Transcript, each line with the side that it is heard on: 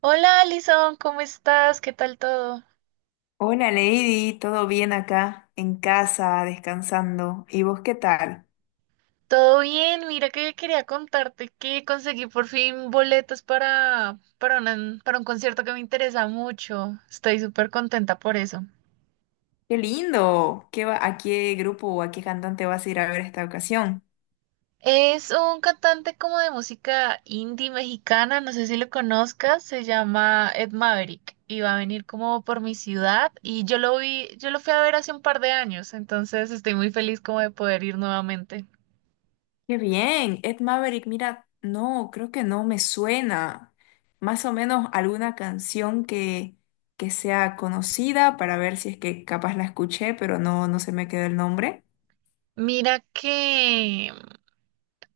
right: Hola Alison, ¿cómo estás? ¿Qué tal todo?
left: Hola Lady, ¿todo bien acá en casa, descansando? ¿Y vos qué tal?
right: Todo bien, mira que quería contarte que conseguí por fin boletos para un concierto que me interesa mucho. Estoy súper contenta por eso.
left: ¡Qué lindo! ¿Qué va, a qué grupo o a qué cantante vas a ir a ver esta ocasión?
right: Es un cantante como de música indie mexicana, no sé si lo conozcas, se llama Ed Maverick y va a venir como por mi ciudad y yo lo vi, yo lo fui a ver hace un par de años, entonces estoy muy feliz como de poder ir nuevamente.
left: ¡Qué bien! Ed Maverick, mira, no, creo que no me suena. Más o menos alguna canción que sea conocida para ver si es que capaz la escuché, pero no, no se me quedó el nombre.
right: Mira que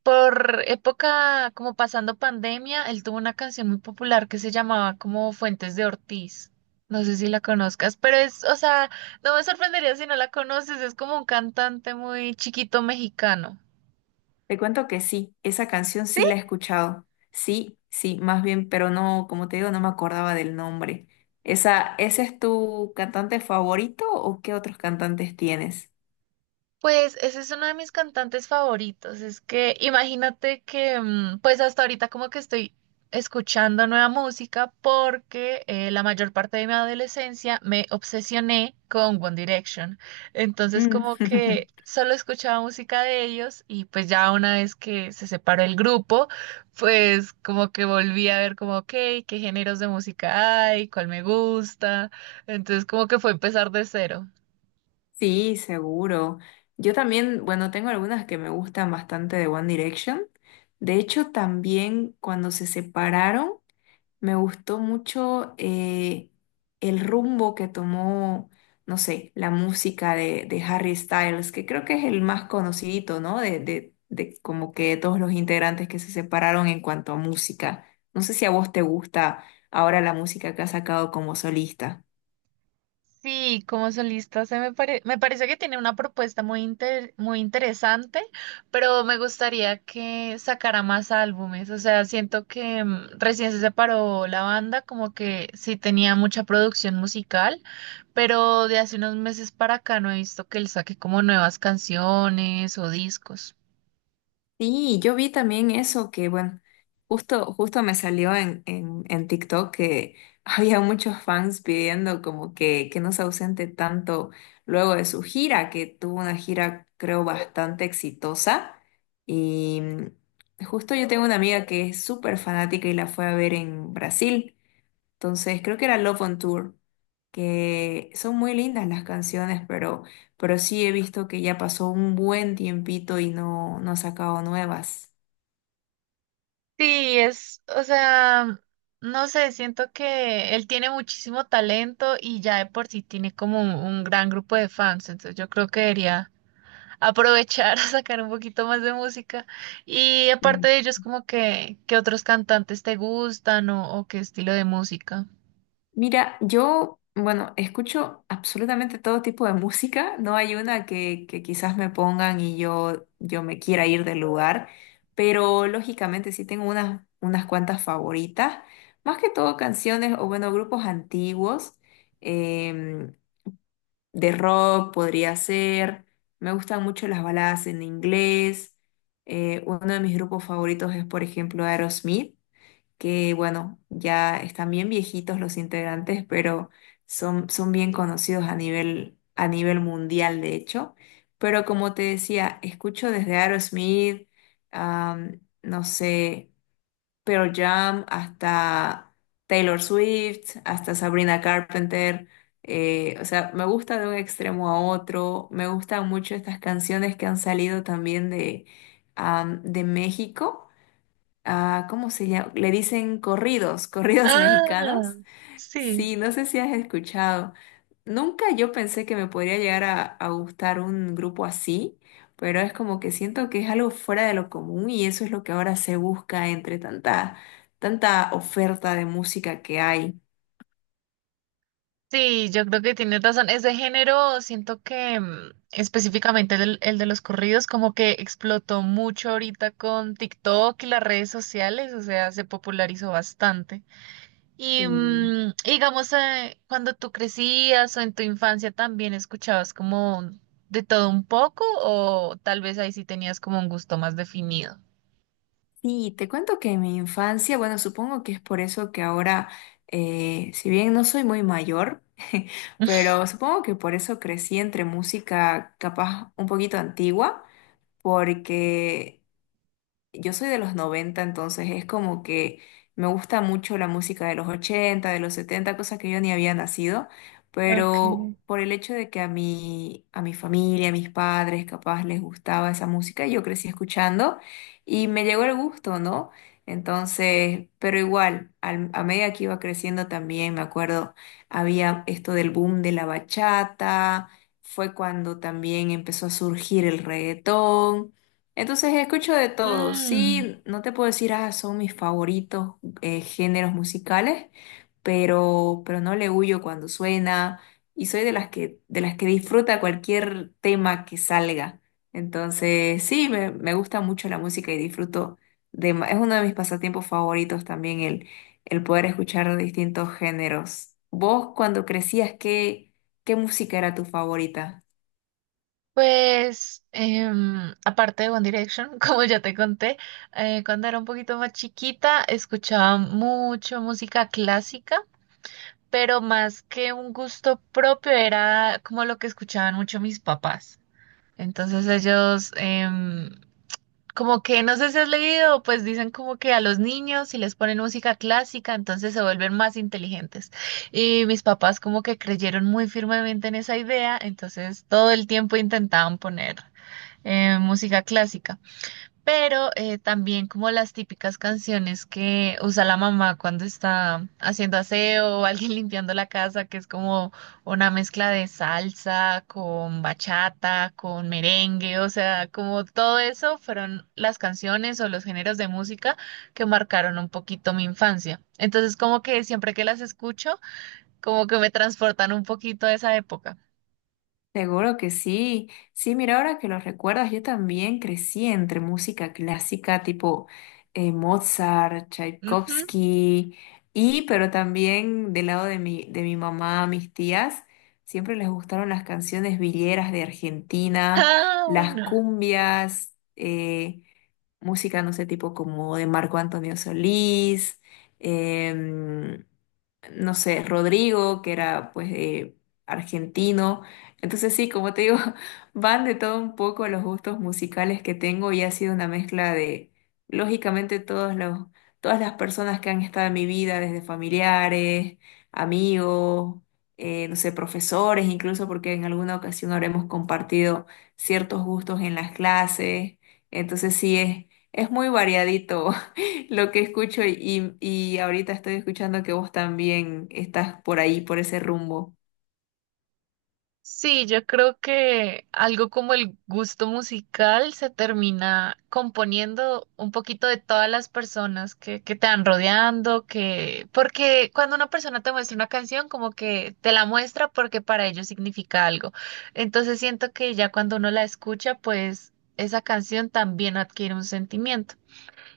right: Por época, como pasando pandemia, él tuvo una canción muy popular que se llamaba como Fuentes de Ortiz. No sé si la conozcas, pero es, o sea, no me sorprendería si no la conoces, es como un cantante muy chiquito mexicano.
left: Te cuento que sí, esa canción sí la he escuchado. Sí, sí, más bien, pero no, como te digo, no me acordaba del nombre. Esa, ¿ese es tu cantante favorito o qué otros cantantes tienes?
right: Pues ese es uno de mis cantantes favoritos. Es que imagínate que, pues hasta ahorita como que estoy escuchando nueva música porque la mayor parte de mi adolescencia me obsesioné con One Direction. Entonces
left: Mm.
right: como que solo escuchaba música de ellos y pues ya una vez que se separó el grupo, pues como que volví a ver como, ok, qué géneros de música hay, cuál me gusta. Entonces como que fue empezar de cero.
left: Sí, seguro. Yo también, bueno, tengo algunas que me gustan bastante de One Direction. De hecho, también cuando se separaron, me gustó mucho el rumbo que tomó, no sé, la música de Harry Styles, que creo que es el más conocidito, ¿no? De como que todos los integrantes que se separaron en cuanto a música. No sé si a vos te gusta ahora la música que ha sacado como solista.
right: Sí, como solista me parece que tiene una propuesta muy interesante, pero me gustaría que sacara más álbumes. O sea, siento que recién se separó la banda, como que sí tenía mucha producción musical, pero de hace unos meses para acá no he visto que él saque como nuevas canciones o discos.
left: Sí, yo vi también eso que, bueno, justo me salió en TikTok que había muchos fans pidiendo como que no se ausente tanto luego de su gira, que tuvo una gira creo bastante exitosa. Y justo yo tengo una amiga que es súper fanática y la fue a ver en Brasil. Entonces, creo que era Love on Tour, que son muy lindas las canciones, pero sí he visto que ya pasó un buen tiempito y no, no ha sacado nuevas.
right: Sí, es, o sea, no sé, siento que él tiene muchísimo talento y ya de por sí tiene como un gran grupo de fans, entonces yo creo que debería aprovechar a sacar un poquito más de música. Y aparte
left: Mm.
right: de ellos, como que, ¿qué otros cantantes te gustan o qué estilo de música?
left: Mira, yo, bueno, escucho absolutamente todo tipo de música, no hay una que quizás me pongan y yo me quiera ir del lugar, pero lógicamente sí tengo unas cuantas favoritas, más que todo canciones o bueno, grupos antiguos. em, de rock podría ser. Me gustan mucho las baladas en inglés. Uno de mis grupos favoritos es, por ejemplo, Aerosmith, que bueno, ya están bien viejitos los integrantes, pero son, son bien conocidos a a nivel mundial, de hecho. Pero como te decía, escucho desde Aerosmith, no sé. Pearl Jam, hasta Taylor Swift, hasta Sabrina Carpenter. O sea, me gusta de un extremo a otro. Me gustan mucho estas canciones que han salido también de, de México. Ah, ¿cómo se llama? Le dicen corridos, corridos
right: Ah,
left: mexicanos.
right: sí.
left: Sí, no sé si has escuchado. Nunca yo pensé que me podría llegar a gustar un grupo así, pero es como que siento que es algo fuera de lo común y eso es lo que ahora se busca entre tanta, tanta oferta de música que hay.
right: Sí, yo creo que tienes razón. Ese género, siento que específicamente el de los corridos, como que explotó mucho ahorita con TikTok y las redes sociales, o sea, se popularizó bastante. Y
left: Mm.
right: digamos, cuando tú crecías o en tu infancia también escuchabas como de todo un poco, o tal vez ahí sí tenías como un gusto más definido.
left: Sí, te cuento que en mi infancia, bueno, supongo que es por eso que ahora, si bien no soy muy mayor, pero supongo que por eso crecí entre música capaz un poquito antigua, porque… Yo soy de los noventa, entonces es como que me gusta mucho la música de los ochenta, de los setenta, cosas que yo ni había nacido,
right: Ok.
left: pero por el hecho de que a mi familia, a mis padres, capaz les gustaba esa música, yo crecí escuchando y me llegó el gusto, ¿no? Entonces, pero igual, a medida que iba creciendo también, me acuerdo, había esto del boom de la bachata, fue cuando también empezó a surgir el reggaetón. Entonces escucho de todo.
right: Mm,
left: Sí, no te puedo decir, ah, son mis favoritos géneros musicales, pero no le huyo cuando suena y soy de las de las que disfruta cualquier tema que salga. Entonces, sí, me gusta mucho la música y disfruto de, es uno de mis pasatiempos favoritos también el poder escuchar distintos géneros. ¿Vos cuando crecías, qué música era tu favorita?
right: pues, aparte de One Direction, como ya te conté, cuando era un poquito más chiquita escuchaba mucho música clásica, pero más que un gusto propio era como lo que escuchaban mucho mis papás. Entonces ellos, como que, no sé si has leído, pues dicen como que a los niños si les ponen música clásica, entonces se vuelven más inteligentes. Y mis papás como que creyeron muy firmemente en esa idea, entonces todo el tiempo intentaban poner música clásica, pero también como las típicas canciones que usa la mamá cuando está haciendo aseo o alguien limpiando la casa, que es como una mezcla de salsa con bachata, con merengue, o sea, como todo eso fueron las canciones o los géneros de música que marcaron un poquito mi infancia. Entonces, como que siempre que las escucho, como que me transportan un poquito a esa época.
left: Seguro que sí. Sí, mira, ahora que lo recuerdas, yo también crecí entre música clásica tipo Mozart,
right: Ujú.
left: Tchaikovsky, y pero también del lado de mi mamá, mis tías, siempre les gustaron las canciones villeras de Argentina,
right: Ah,
left: las
right: bueno.
left: cumbias, música, no sé, tipo como de Marco Antonio Solís. em, no sé, Rodrigo, que era pues argentino. Entonces sí, como te digo, van de todo un poco los gustos musicales que tengo y ha sido una mezcla de, lógicamente, todos los, todas las personas que han estado en mi vida, desde familiares, amigos, no sé, profesores, incluso porque en alguna ocasión habremos compartido ciertos gustos en las clases. Entonces sí, es muy variadito. Lo que escucho. Y ahorita estoy escuchando que vos también estás por ahí, por ese rumbo.
right: Sí, yo creo que algo como el gusto musical se termina componiendo un poquito de todas las personas que te van rodeando, que, porque cuando una persona te muestra una canción, como que te la muestra porque para ellos significa algo. Entonces siento que ya cuando uno la escucha, pues esa canción también adquiere un sentimiento.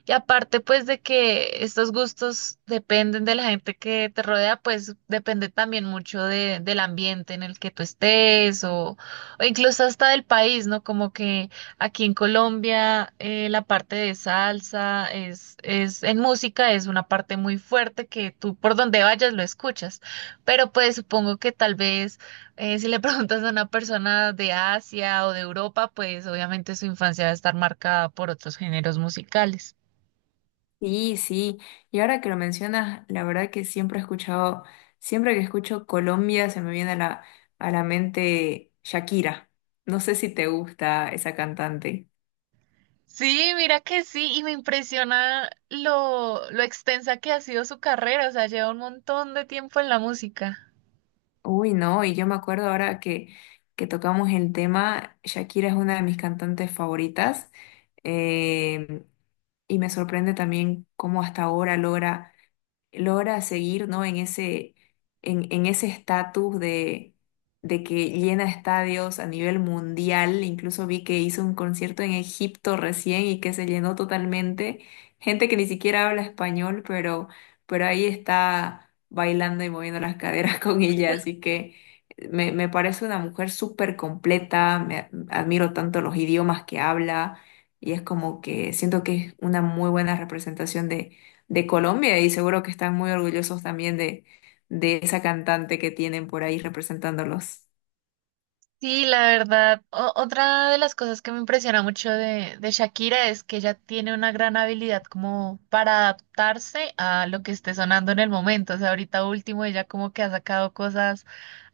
right: Y aparte, pues, de que estos gustos dependen de la gente que te rodea, pues depende también mucho del ambiente en el que tú estés o incluso hasta del país, ¿no? Como que aquí en Colombia la parte de salsa es, en música es una parte muy fuerte que tú por donde vayas lo escuchas. Pero pues supongo que tal vez si le preguntas a una persona de Asia o de Europa, pues obviamente su infancia va a estar marcada por otros géneros musicales.
left: Sí, sí. Y ahora que lo mencionas, la verdad que siempre he escuchado, siempre que escucho Colombia se me viene a a la mente Shakira. No sé si te gusta esa cantante.
right: Sí, mira que sí, y me impresiona lo extensa que ha sido su carrera, o sea, lleva un montón de tiempo en la música.
left: Uy, no, y yo me acuerdo ahora que tocamos el tema, Shakira es una de mis cantantes favoritas. Eh, y me sorprende también cómo hasta ahora logra logra seguir, ¿no? En ese, en ese estatus de que llena estadios a nivel mundial. Incluso vi que hizo un concierto en Egipto recién y que se llenó totalmente. Gente que ni siquiera habla español, pero ahí está bailando y moviendo las caderas con ella. Así que me parece una mujer súper completa. Me admiro tanto los idiomas que habla. Y es como que siento que es una muy buena representación de Colombia y seguro que están muy orgullosos también de esa cantante que tienen por ahí representándolos.
right: Sí, la verdad, otra de las cosas que me impresiona mucho de Shakira es que ella tiene una gran habilidad como para adaptarse a lo que esté sonando en el momento, o sea, ahorita último ella como que ha sacado cosas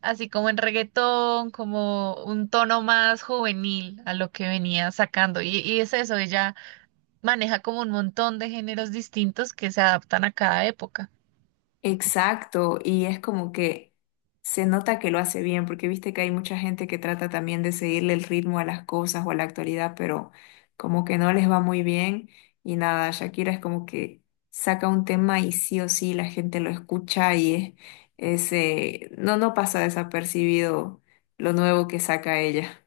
right: así como en reggaetón, como un tono más juvenil a lo que venía sacando, y es eso, ella... Maneja como un montón de géneros distintos que se adaptan a cada época.
left: Exacto, y es como que se nota que lo hace bien, porque viste que hay mucha gente que trata también de seguirle el ritmo a las cosas o a la actualidad, pero como que no les va muy bien y nada, Shakira es como que saca un tema y sí o sí la gente lo escucha y es, no, no pasa desapercibido lo nuevo que saca ella.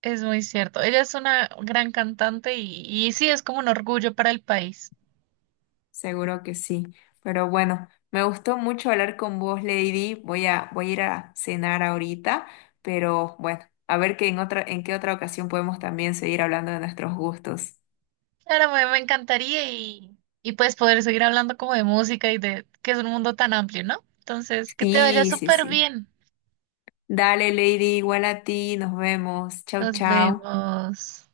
right: Es muy cierto. Ella es una gran cantante y sí, es como un orgullo para el país.
left: Seguro que sí. Pero bueno, me gustó mucho hablar con vos, Lady. Voy a ir a cenar ahorita, pero bueno, a ver que en otra, en qué otra ocasión podemos también seguir hablando de nuestros gustos.
right: Claro, me encantaría y pues poder seguir hablando como de música y de que es un mundo tan amplio, ¿no? Entonces, que te vaya
left: Sí, sí,
right: súper
left: sí.
right: bien.
left: Dale, Lady, igual a ti, nos vemos. Chau,
right: Nos
left: chau.
right: vemos.